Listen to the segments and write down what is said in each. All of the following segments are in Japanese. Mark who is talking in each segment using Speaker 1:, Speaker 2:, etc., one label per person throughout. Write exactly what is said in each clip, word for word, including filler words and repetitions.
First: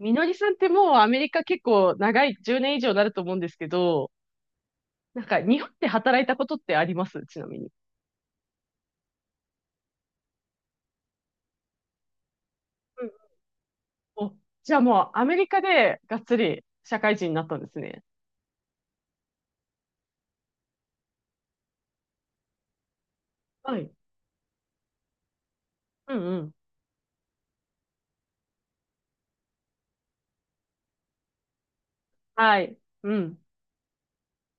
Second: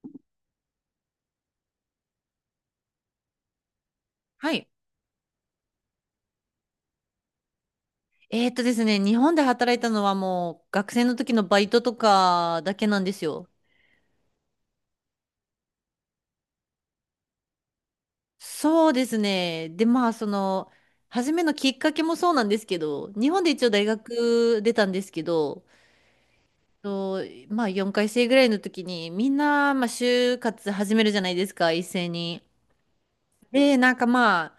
Speaker 1: みのりさんってもうアメリカ結構長い、じゅうねん以上になると思うんですけど、
Speaker 2: はい。
Speaker 1: なんか日本で働いたことってありますちなみに。
Speaker 2: えーっとですね、日本で働いたのはもう学生の時のバイトとかだけな
Speaker 1: う
Speaker 2: ん
Speaker 1: ん。
Speaker 2: ですよ。
Speaker 1: お、じゃあもうアメリカでがっつり社会人になったんですね。
Speaker 2: そうですね。で、まあ、その、初めのきっかけもそうなんですけど、日本で一応
Speaker 1: は
Speaker 2: 大
Speaker 1: い。
Speaker 2: 学出たんですけど、
Speaker 1: うんうん。
Speaker 2: と、まあ、よんかいせい生ぐらいの時に、みんな、まあ、就活始めるじゃないですか、一斉に。
Speaker 1: はい。うん。
Speaker 2: で、なんかまあ、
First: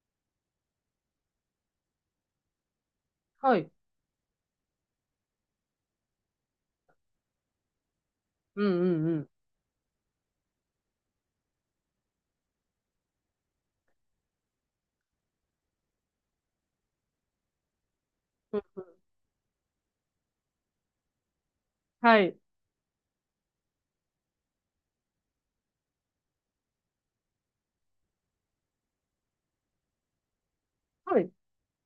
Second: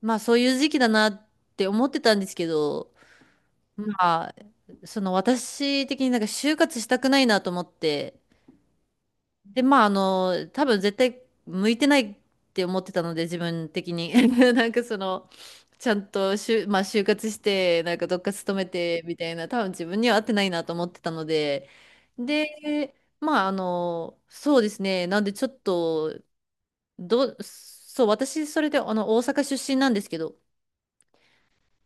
Speaker 2: まあ、そういう時期だなって思ってたんですけど、
Speaker 1: はい。
Speaker 2: まあ、その私的になんか就活したくないなと思って、
Speaker 1: うんうんうん。
Speaker 2: で、まあ、あの、多分絶対向いてないって思ってたので、自分的に。なんかその、ちゃんとしゅ、まあ、就活して、なんかどっか勤
Speaker 1: う
Speaker 2: め
Speaker 1: ん。
Speaker 2: てみたいな、多分自分には合ってないなと思ってたので、
Speaker 1: はい。
Speaker 2: で、まあ、あの、そうですね。なんでちょっと、どそう、私、それで、あの、大阪出身なんですけど、
Speaker 1: はい。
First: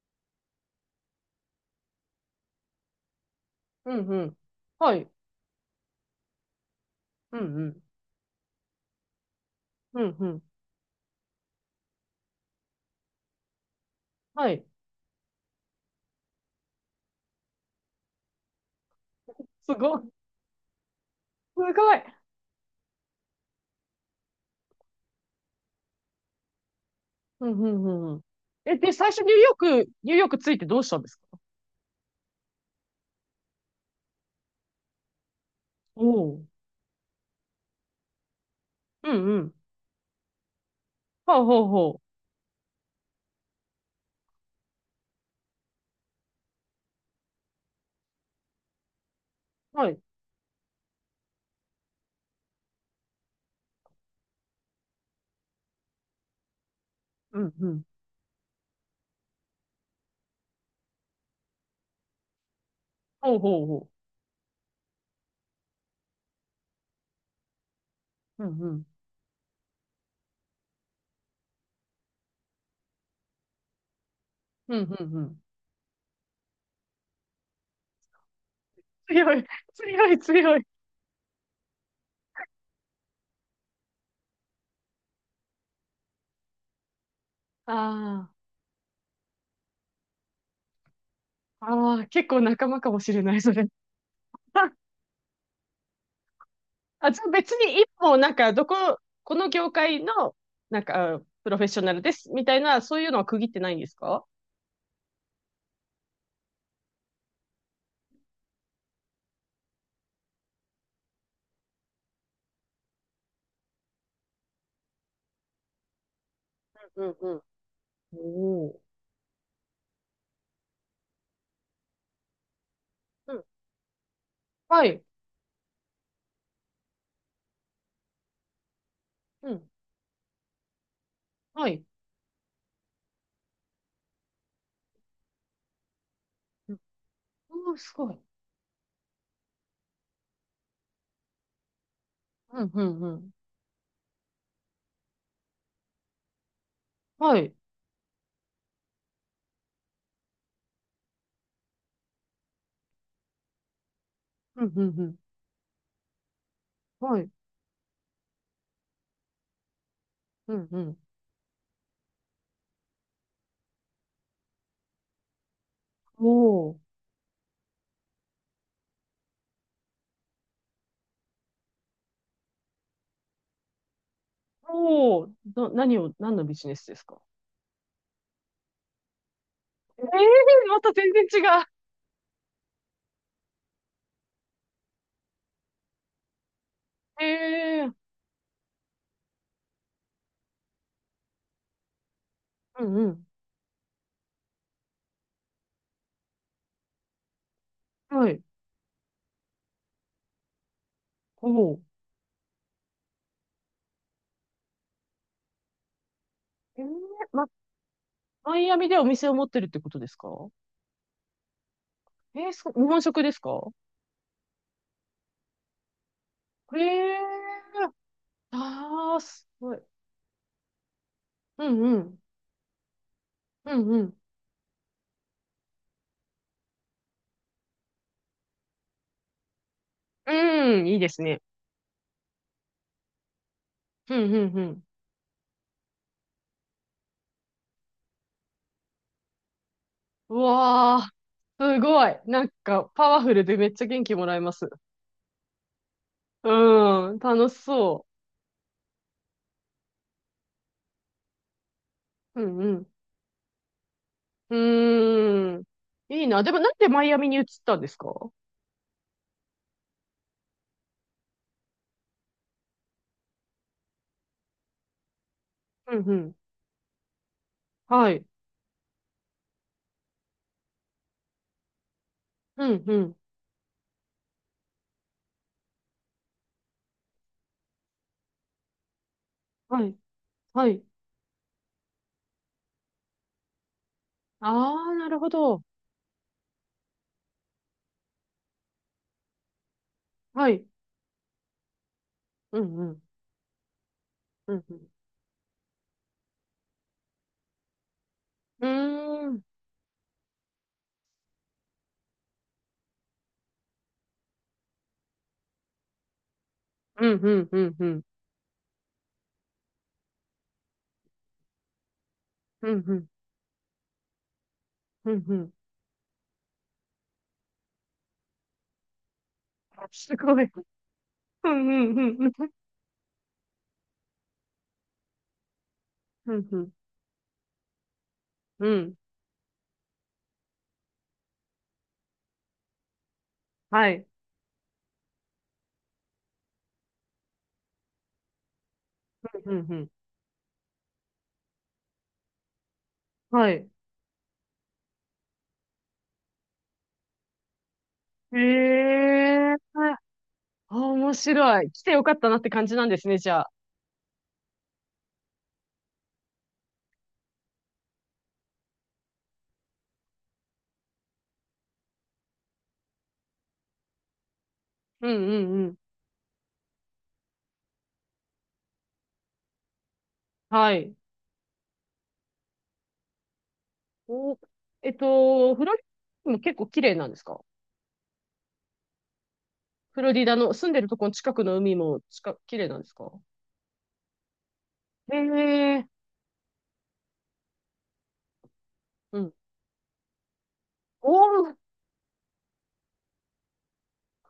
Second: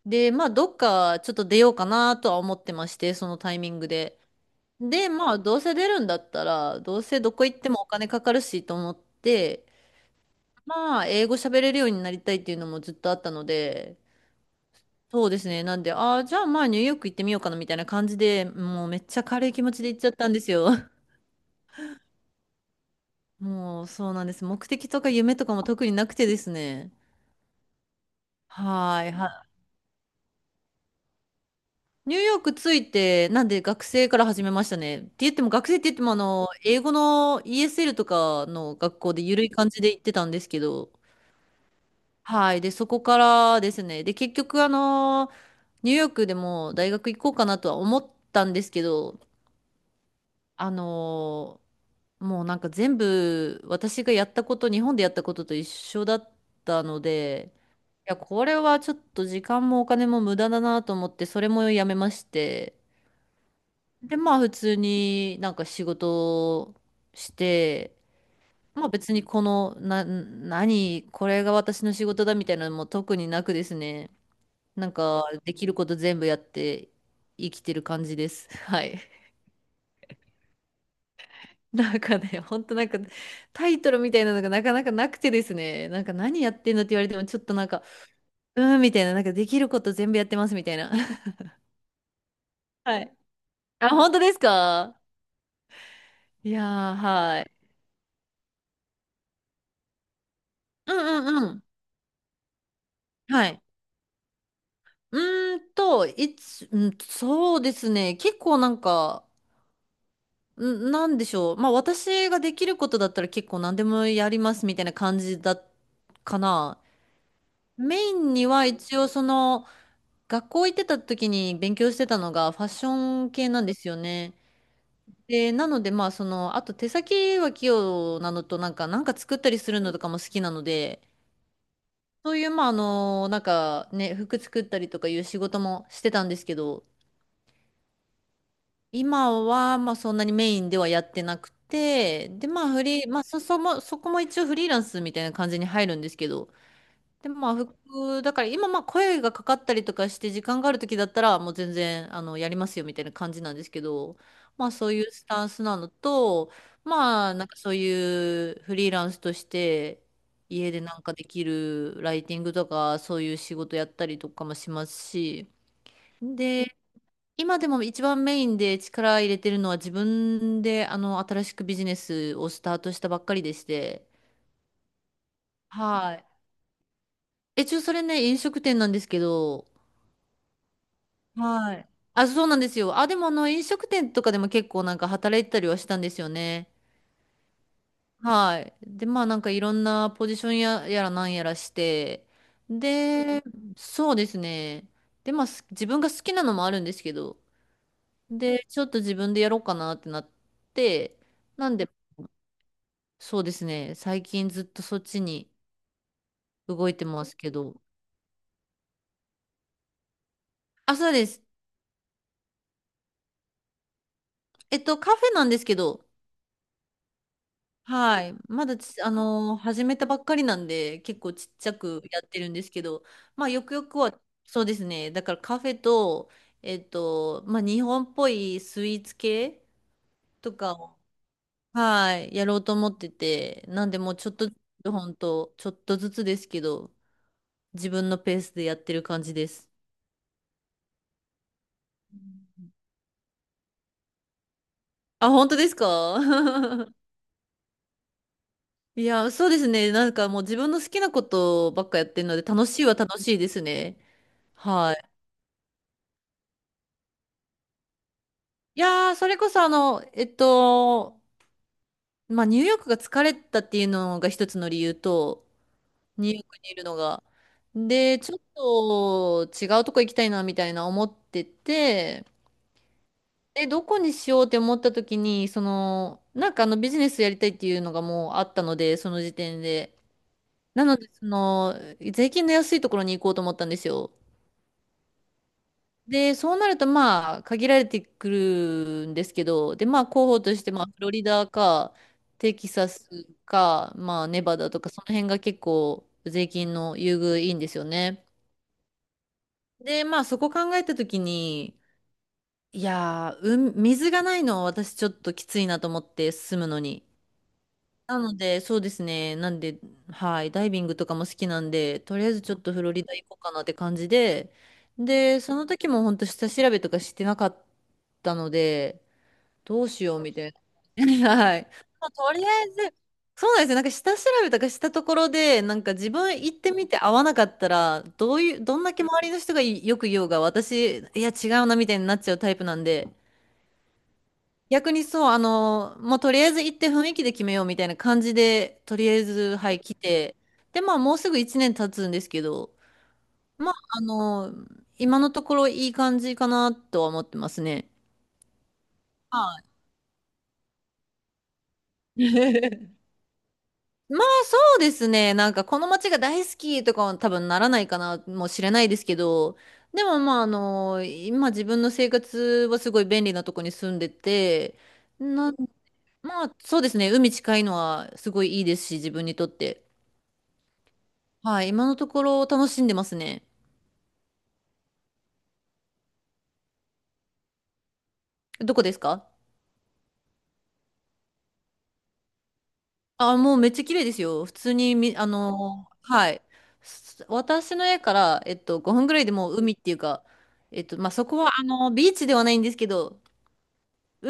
Speaker 2: で、まあ、どっかちょっと出ようかなとは思ってまして、そのタイミング
Speaker 1: うんう
Speaker 2: で。
Speaker 1: ん。は
Speaker 2: で、
Speaker 1: い。
Speaker 2: まあ、どうせ出るんだったら、どうせど
Speaker 1: う
Speaker 2: こ
Speaker 1: ん
Speaker 2: 行っ
Speaker 1: う
Speaker 2: て
Speaker 1: ん。
Speaker 2: もお金かかるしと思って、
Speaker 1: うんうん。
Speaker 2: まあ、英語喋れるようになりたいっていうのもずっとあったので、
Speaker 1: はい。
Speaker 2: そうですね。なんで、ああ、じゃあまあニューヨーク行ってみようかなみたいな感じで、もうめっちゃ軽い気持
Speaker 1: す
Speaker 2: ちで行
Speaker 1: ご
Speaker 2: っ
Speaker 1: い。
Speaker 2: ち
Speaker 1: す
Speaker 2: ゃったんですよ。
Speaker 1: ごい。
Speaker 2: もうそうなんです。目的とか夢とかも特になくてですね。
Speaker 1: うんうんうんうん。え、で、
Speaker 2: は
Speaker 1: 最
Speaker 2: ーい、
Speaker 1: 初ニ
Speaker 2: は
Speaker 1: ュ
Speaker 2: い。
Speaker 1: ーヨーク、ニューヨークついてどうしたんですか？
Speaker 2: ニューヨーク着いて、なんで学生から始めましたね。って言っても学生って言って
Speaker 1: お
Speaker 2: もあ
Speaker 1: おう。
Speaker 2: の、英語の イーエスエル とかの学
Speaker 1: う
Speaker 2: 校で
Speaker 1: んう
Speaker 2: 緩い
Speaker 1: ん。
Speaker 2: 感じで行ってたんですけど、
Speaker 1: ほうほうほ
Speaker 2: はい。で、そこからですね。で、結局あの、ニューヨークでも大学行こうかなとは思ったんですけど、
Speaker 1: う。
Speaker 2: あのーもうなんか全部私がやったこと、日本でやったことと一緒だったの
Speaker 1: うん
Speaker 2: で、
Speaker 1: うん。
Speaker 2: いや、これはちょっと時間もお金も無駄だなと思って、それもやめまして、
Speaker 1: ほうほうほ
Speaker 2: で、まあ普通になんか仕事をして、
Speaker 1: う。うんう
Speaker 2: ま
Speaker 1: ん。
Speaker 2: あ別にこの、な、何、これが私の仕事だみたいなのも特になくですね、
Speaker 1: うん
Speaker 2: なん
Speaker 1: うんう
Speaker 2: か
Speaker 1: ん。
Speaker 2: できること全部やって生きてる感じです。はい。
Speaker 1: 強い、強い、強い。
Speaker 2: なんかね、ほんとなんかタイトルみたいなのがなかなかなくてですね、なんか何やってんのって言われてもちょっとなんか、
Speaker 1: あ
Speaker 2: うーんみたいな、なんかできること全部やってますみたいな。
Speaker 1: あ、ああ、結構仲間かも
Speaker 2: は
Speaker 1: し
Speaker 2: い。
Speaker 1: れない、それ。
Speaker 2: あ、本当です
Speaker 1: あ、
Speaker 2: か？いやー、
Speaker 1: あじゃあ
Speaker 2: は
Speaker 1: 別
Speaker 2: い。
Speaker 1: に一本、なんか、どこ、この業界の、なん
Speaker 2: う
Speaker 1: か、
Speaker 2: んうん
Speaker 1: プ
Speaker 2: う
Speaker 1: ロフ
Speaker 2: ん。
Speaker 1: ェッショナルです、みたいな、そういうのは区切
Speaker 2: は
Speaker 1: って
Speaker 2: い。
Speaker 1: ないんですか？
Speaker 2: うーんと、いつ、うん、そうですね、結構なんか、ん、なんでしょう。まあ私ができることだったら結構何でもやりますみたいな感じだ、かな。
Speaker 1: うんうん。
Speaker 2: メインに
Speaker 1: お
Speaker 2: は
Speaker 1: お
Speaker 2: 一応その、学校行ってた時に勉強してたのがファッション
Speaker 1: ー。うん。
Speaker 2: 系なんですよね。
Speaker 1: はい。
Speaker 2: で、なのでまあその、あと手先は器用なのとなんか、なんか作った
Speaker 1: う
Speaker 2: り
Speaker 1: ん。
Speaker 2: するのとかも好きなので、
Speaker 1: はい。
Speaker 2: そういうまああの、なんかね、服作ったりとかいう仕事もしてたんですけ
Speaker 1: うん。
Speaker 2: ど、
Speaker 1: おー、すごい。
Speaker 2: 今はまあそんなにメインではやってなくて、で
Speaker 1: う
Speaker 2: まあ
Speaker 1: んう
Speaker 2: フ
Speaker 1: ん
Speaker 2: リ
Speaker 1: う
Speaker 2: ー、まあ
Speaker 1: ん。
Speaker 2: そ、そも、そこも一応フリーランスみたいな感じに入るんですけど、でも
Speaker 1: は
Speaker 2: ま
Speaker 1: い。
Speaker 2: あ服、だから今まあ声がかかったりとかして時間がある時だったらもう全然あのやりますよみたいな感じなんですけど、
Speaker 1: う
Speaker 2: まあ
Speaker 1: んう
Speaker 2: そう
Speaker 1: ん
Speaker 2: い
Speaker 1: う
Speaker 2: う
Speaker 1: ん。
Speaker 2: スタンスなのと、
Speaker 1: はい。
Speaker 2: まあなんかそういうフリーランスとして
Speaker 1: うん
Speaker 2: 家
Speaker 1: う
Speaker 2: で
Speaker 1: ん。
Speaker 2: なんかできるライティングとかそういう仕事やったりとかもしますし、
Speaker 1: お
Speaker 2: で、
Speaker 1: お。
Speaker 2: 今でも一番メインで力入れてるのは自分であの新しくビジネスをスタートしたばっかりでして、
Speaker 1: おお。な、何を、
Speaker 2: はい。
Speaker 1: 何のビジネスですか？
Speaker 2: え、ちょ、それね、飲食店なんですけど、
Speaker 1: ええー、また全然違う。
Speaker 2: はい。あ、そうなんですよ。あ、でもあの飲食店とかでも結構なんか働いてたりはしたんですよね。
Speaker 1: ええー。
Speaker 2: はい。で、まあなんかいろんなポジションや、やらなんやらして。
Speaker 1: うんうん。
Speaker 2: で、そうですね。で、まあす自分が好きなのもあるんですけど、
Speaker 1: はい。
Speaker 2: で、ちょっと自分でやろうかなってなって、な
Speaker 1: お
Speaker 2: ん
Speaker 1: う。
Speaker 2: で、そうですね。最近ずっとそっちに
Speaker 1: ええ
Speaker 2: 動
Speaker 1: ー。
Speaker 2: いてます
Speaker 1: ま、
Speaker 2: けど。
Speaker 1: マイアミでお店を持ってるってことですか？
Speaker 2: あ、そうです。
Speaker 1: ええー、そう、日本食ですか？
Speaker 2: えっと、カフェなんですけど、
Speaker 1: ええ
Speaker 2: はい。
Speaker 1: ー。
Speaker 2: まだち、あ
Speaker 1: ああす
Speaker 2: のー
Speaker 1: ごい。
Speaker 2: 始めたばっかりなんで、結構ちっ
Speaker 1: う
Speaker 2: ちゃ
Speaker 1: んう
Speaker 2: く
Speaker 1: ん。
Speaker 2: やってるんですけど、まあ、よく
Speaker 1: う
Speaker 2: よ
Speaker 1: ん
Speaker 2: く
Speaker 1: うん。
Speaker 2: は、そうですね。だからカフェと、えっと、まあ、日本っぽいスイーツ系とか
Speaker 1: うん、い
Speaker 2: を、
Speaker 1: いですね。
Speaker 2: はい、やろうと思ってて、なんでも
Speaker 1: う
Speaker 2: うちょ
Speaker 1: ん
Speaker 2: っ
Speaker 1: う
Speaker 2: とず
Speaker 1: んうん。
Speaker 2: つ、ほんと、ちょっとずつですけど、自分のペースでやってる感じです。
Speaker 1: うわあ、すごい。なんか、パワフルでめっちゃ元気もらえます。
Speaker 2: あ、本当ですか？
Speaker 1: うん、楽しそ
Speaker 2: いや、そうですね。なんかもう自分の好きなことばっかやってるの
Speaker 1: う。
Speaker 2: で、
Speaker 1: うん
Speaker 2: 楽
Speaker 1: う
Speaker 2: しい
Speaker 1: ん。
Speaker 2: は楽しいですね。
Speaker 1: う
Speaker 2: はい。
Speaker 1: ーん。いいな。でもなんでマイアミに移ったんですか？
Speaker 2: いやー、それこそあの、えっと、まあ、ニューヨークが疲れたっていうのが一つの理由と、
Speaker 1: うんう
Speaker 2: ニュー
Speaker 1: ん。
Speaker 2: ヨークにいるのが。
Speaker 1: は
Speaker 2: で、
Speaker 1: い。
Speaker 2: ちょっと違うとこ行きたいなみたいな思ってて、
Speaker 1: うん、うん。
Speaker 2: で、どこにしようって思った時に、その、なんかあのビジネスやりたいっていうのがもうあったので、その時点
Speaker 1: はい、
Speaker 2: で。
Speaker 1: はい。
Speaker 2: なので、その、税金の安いところに行こうと思ったんですよ。
Speaker 1: ああ、なるほど。
Speaker 2: で、そうなると、まあ、限られてくるんですけど、で、まあ、候補
Speaker 1: は
Speaker 2: とし
Speaker 1: い。
Speaker 2: て、まあ、フロリダか、テ
Speaker 1: う
Speaker 2: キ
Speaker 1: ん、
Speaker 2: サ
Speaker 1: うん、
Speaker 2: スか、まあ、ネ
Speaker 1: う
Speaker 2: バ
Speaker 1: ん、
Speaker 2: ダ
Speaker 1: う
Speaker 2: と
Speaker 1: ん。
Speaker 2: か、その辺が結構、税金の優遇いいんですよね。
Speaker 1: うーん、
Speaker 2: で、まあ、そこ考えたときに、いやー、うん、水がないのは私ちょっときついなと思って、住むのに。
Speaker 1: うん、うん、うん、うん。
Speaker 2: なので、そうですね。なんで、はい、ダイビングとかも好きなんで、とりあえずちょっ
Speaker 1: う
Speaker 2: とフ
Speaker 1: ん、
Speaker 2: ロ
Speaker 1: う
Speaker 2: リ
Speaker 1: ん、
Speaker 2: ダ行こうかなって感じで、
Speaker 1: うん、う
Speaker 2: で、
Speaker 1: ん。
Speaker 2: その時も本当下調べとかしてなかったので、どうし
Speaker 1: す
Speaker 2: ようみ
Speaker 1: ご
Speaker 2: た
Speaker 1: い。
Speaker 2: いな。
Speaker 1: うん、
Speaker 2: はい。
Speaker 1: うん、う
Speaker 2: まあと
Speaker 1: ん、う
Speaker 2: り
Speaker 1: ん、
Speaker 2: あえず、そうなんですよ。なんか下調べとかしたところで、なんか自分
Speaker 1: うん、
Speaker 2: 行
Speaker 1: う
Speaker 2: っ
Speaker 1: ん。
Speaker 2: てみて合わなかったら、どういう、
Speaker 1: う
Speaker 2: どんだ
Speaker 1: ん。
Speaker 2: け周りの人がよく言おうが、私、いや違うなみたいになっちゃうタイプなんで、
Speaker 1: はい。
Speaker 2: 逆にそう、あの、もうとりあえず行って雰囲気で決めようみたいな感じで、とりあえ
Speaker 1: う
Speaker 2: ず、
Speaker 1: ん、
Speaker 2: は
Speaker 1: う
Speaker 2: い、
Speaker 1: ん。
Speaker 2: 来て、で、まあ、もうすぐいちねん経つんですけど、
Speaker 1: はい。
Speaker 2: まあ、あの、今のところいい感じかなとは思ってますね。
Speaker 1: ええー。
Speaker 2: は
Speaker 1: あ、面白い。来てよかっ
Speaker 2: い。
Speaker 1: たなって感じなん ですね、じゃあ。
Speaker 2: まあ、そうですね。なんか、この街が大好きとかは多分ならないかな、もしれないですけど、でも、まあ、あの、今自分の生活はすごい便利なとこに住んでて、
Speaker 1: うん、うん、
Speaker 2: な、
Speaker 1: うん。
Speaker 2: まあ、そうですね。海近いのはすごいいいですし、自分にとって。
Speaker 1: はい。
Speaker 2: はい、今のところ楽しんでますね。
Speaker 1: お、えっと、フロリダも結構綺麗なんですか？
Speaker 2: どこですか？
Speaker 1: フロリダの住んでるとこの近くの海も近、綺麗なんですか？
Speaker 2: あ、もうめっちゃ綺麗ですよ。普通に
Speaker 1: え
Speaker 2: み、あ
Speaker 1: えー。
Speaker 2: のはい。す私の家から、えっと、ごふんぐ
Speaker 1: う
Speaker 2: らいで
Speaker 1: ん。
Speaker 2: もう海っていうか、えっと、ま
Speaker 1: お
Speaker 2: あ、そこは、
Speaker 1: ー、
Speaker 2: あの、ビーチではないんですけど、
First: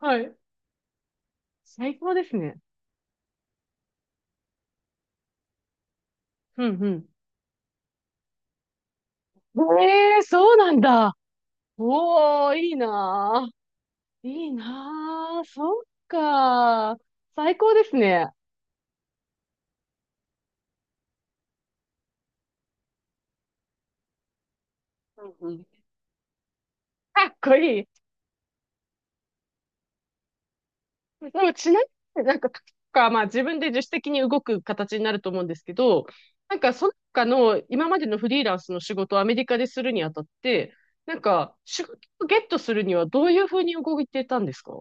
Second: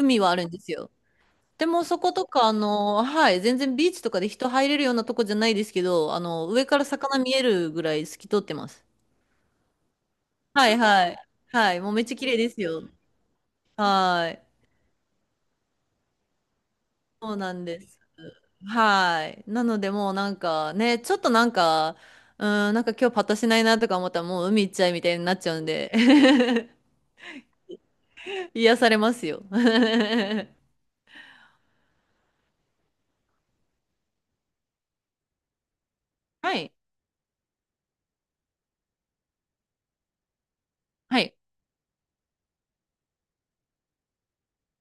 Speaker 1: は
Speaker 2: は
Speaker 1: い。
Speaker 2: あるんですよ。でも、そ
Speaker 1: 最
Speaker 2: こ
Speaker 1: 高で
Speaker 2: と
Speaker 1: す
Speaker 2: か、あ
Speaker 1: ね。
Speaker 2: のはい、全然ビーチとかで人入れるようなとこじゃないですけど、あの、
Speaker 1: う
Speaker 2: 上から
Speaker 1: ん
Speaker 2: 魚見えるぐらい透き通ってます。
Speaker 1: うん。ええー、そう
Speaker 2: は
Speaker 1: な
Speaker 2: い、
Speaker 1: ん
Speaker 2: は
Speaker 1: だ。
Speaker 2: い。はい、もうめっちゃ綺麗で
Speaker 1: おー、
Speaker 2: す
Speaker 1: いい
Speaker 2: よ。
Speaker 1: なー。
Speaker 2: はい。
Speaker 1: いいなー。そっかー。
Speaker 2: そうな
Speaker 1: 最
Speaker 2: ん
Speaker 1: 高
Speaker 2: で
Speaker 1: です
Speaker 2: す。
Speaker 1: ね。
Speaker 2: はい。なのでもうなんかね、ちょっとなんか、うん、なんか今日パッとしないなとか思ったらもう海行っちゃいみたいに
Speaker 1: う
Speaker 2: な
Speaker 1: ん
Speaker 2: っち
Speaker 1: う
Speaker 2: ゃうん
Speaker 1: ん。
Speaker 2: で
Speaker 1: かっこいい。
Speaker 2: 癒されますよ。は
Speaker 1: でもちなみになんか、か、まあ自分で自主的に動く形になると思うんですけど、なん
Speaker 2: い。
Speaker 1: かその他の今までのフリーランスの仕事をアメリカでするにあたって、なん
Speaker 2: はい。
Speaker 1: か仕事をゲットするにはどういうふうに動いてたんですか？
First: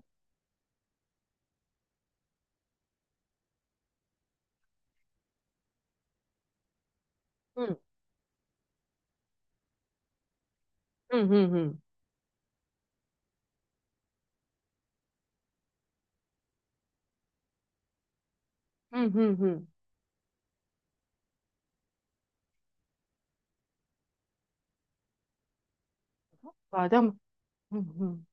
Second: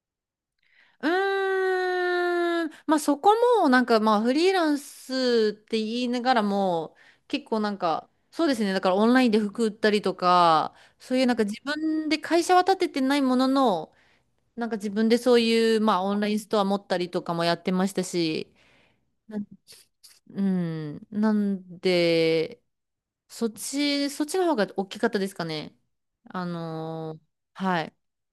Speaker 2: うーん。まあそこもなんかまあフリーランスって言いながらも結構
Speaker 1: う
Speaker 2: なん
Speaker 1: ん。
Speaker 2: かそうですね。だからオンラインで服売ったりとか、そ
Speaker 1: う
Speaker 2: ういう
Speaker 1: ん
Speaker 2: な
Speaker 1: う
Speaker 2: んか
Speaker 1: んう
Speaker 2: 自
Speaker 1: ん。
Speaker 2: 分で会社は立ててないものの、なんか自分でそういうまあオンラインストア持ったりとかもやってましたし、
Speaker 1: うんうんうん。
Speaker 2: うん。なんで、そっち、そっちの方が大きかったですかね。あ
Speaker 1: あ、でも、
Speaker 2: のー
Speaker 1: うんう
Speaker 2: はい。
Speaker 1: ん。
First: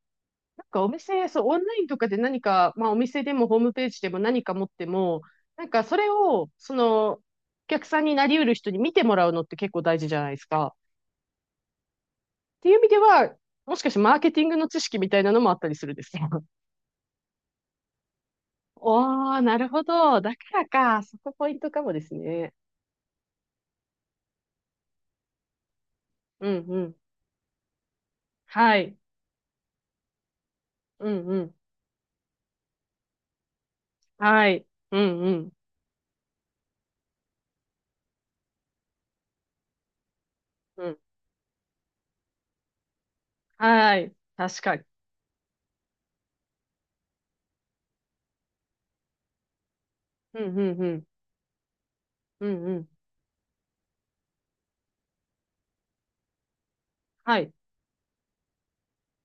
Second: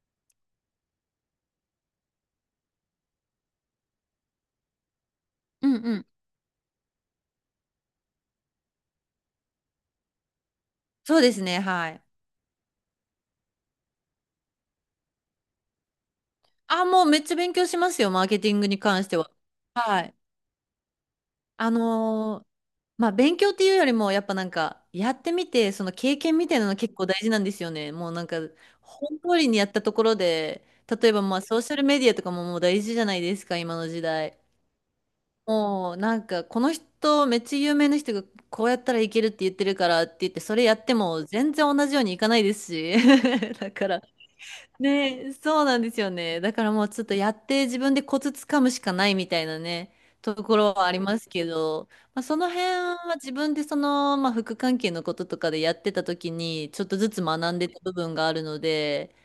Speaker 1: なんかお店、そう、オンラインとかで何か、まあお店でもホームページでも何か持っても、な
Speaker 2: う
Speaker 1: ん
Speaker 2: ん
Speaker 1: か
Speaker 2: う
Speaker 1: そ
Speaker 2: ん。
Speaker 1: れを、その、お客さんになりうる人に見てもらうのって結構大事じゃないですか。
Speaker 2: そうですね、はい。
Speaker 1: っていう意味では、もしかしてマーケティングの知識みたいなのもあったりするんですよ。
Speaker 2: あ、もうめっちゃ勉強しますよ、マーケティングに関しては。
Speaker 1: おー、なるほ
Speaker 2: はい。
Speaker 1: ど。だからか。そこポイント
Speaker 2: あ
Speaker 1: かもです
Speaker 2: のー
Speaker 1: ね。
Speaker 2: まあ、勉強っていうよりも、やっぱなんか、やってみて、その経験
Speaker 1: う
Speaker 2: みたい
Speaker 1: ん
Speaker 2: なの
Speaker 1: う
Speaker 2: 結
Speaker 1: ん。
Speaker 2: 構大事なんですよね。もうなんか、
Speaker 1: はい。
Speaker 2: 本通りにやったところで、
Speaker 1: う
Speaker 2: 例えば
Speaker 1: んう
Speaker 2: まあ、
Speaker 1: ん。
Speaker 2: ソーシャルメディアとかももう大事じゃないですか、今の時代。
Speaker 1: はい。うんうん。
Speaker 2: もうなんかこの人めっちゃ有名な人がこうやったらいけるって言ってるからって言ってそれやっ
Speaker 1: う
Speaker 2: て
Speaker 1: ん。
Speaker 2: も全然同じようにいかないですし だか
Speaker 1: は
Speaker 2: ら
Speaker 1: い。確かに。
Speaker 2: ねそうなんですよねだからもうちょっとやって自分でコツつかむしかないみたいなねと
Speaker 1: うん
Speaker 2: こ
Speaker 1: う
Speaker 2: ろ
Speaker 1: んう
Speaker 2: はあり
Speaker 1: ん。
Speaker 2: ますけど、まあ、そ
Speaker 1: う
Speaker 2: の辺
Speaker 1: んうん。
Speaker 2: は自分でその、まあ、副関係のこととかでやってた時にちょっとずつ
Speaker 1: はい。
Speaker 2: 学んでた部分があるので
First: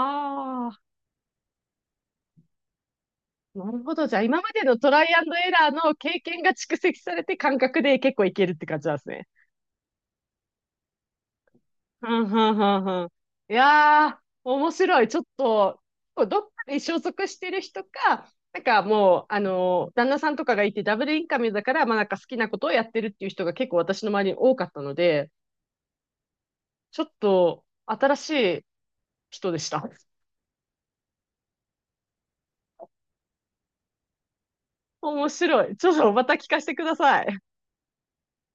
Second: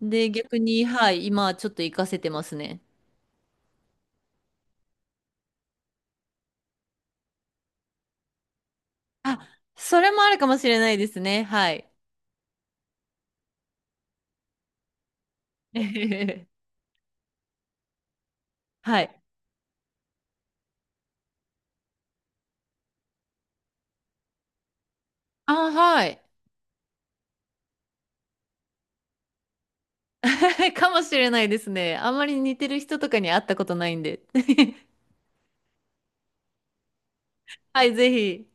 Speaker 2: で逆
Speaker 1: あ。
Speaker 2: にはい今はちょっと活かせてますね
Speaker 1: なるほど。じゃあ、今までのトライアンドエラーの経験が蓄積されて感覚で結構いけるって感じなんですね。
Speaker 2: あそれもあるかもしれないですねはい
Speaker 1: はんはんはんはん。いやー、面白い。ちょっ と、
Speaker 2: えへ
Speaker 1: ど
Speaker 2: へ
Speaker 1: っ
Speaker 2: へ
Speaker 1: かに所属してる人か、なんか
Speaker 2: は
Speaker 1: も
Speaker 2: い。
Speaker 1: う、あのー旦那さんとかがいてダブルインカムだから、まあなんか好きなことをやってるっていう人が結構私の周りに多かったので、
Speaker 2: あ、はい。
Speaker 1: ちょっと新しい人でした。
Speaker 2: かもしれないですね。あんまり似てる人とかに会ったことないんで。
Speaker 1: 面白い。ちょっとまた聞かせてください。
Speaker 2: はい、ぜひ。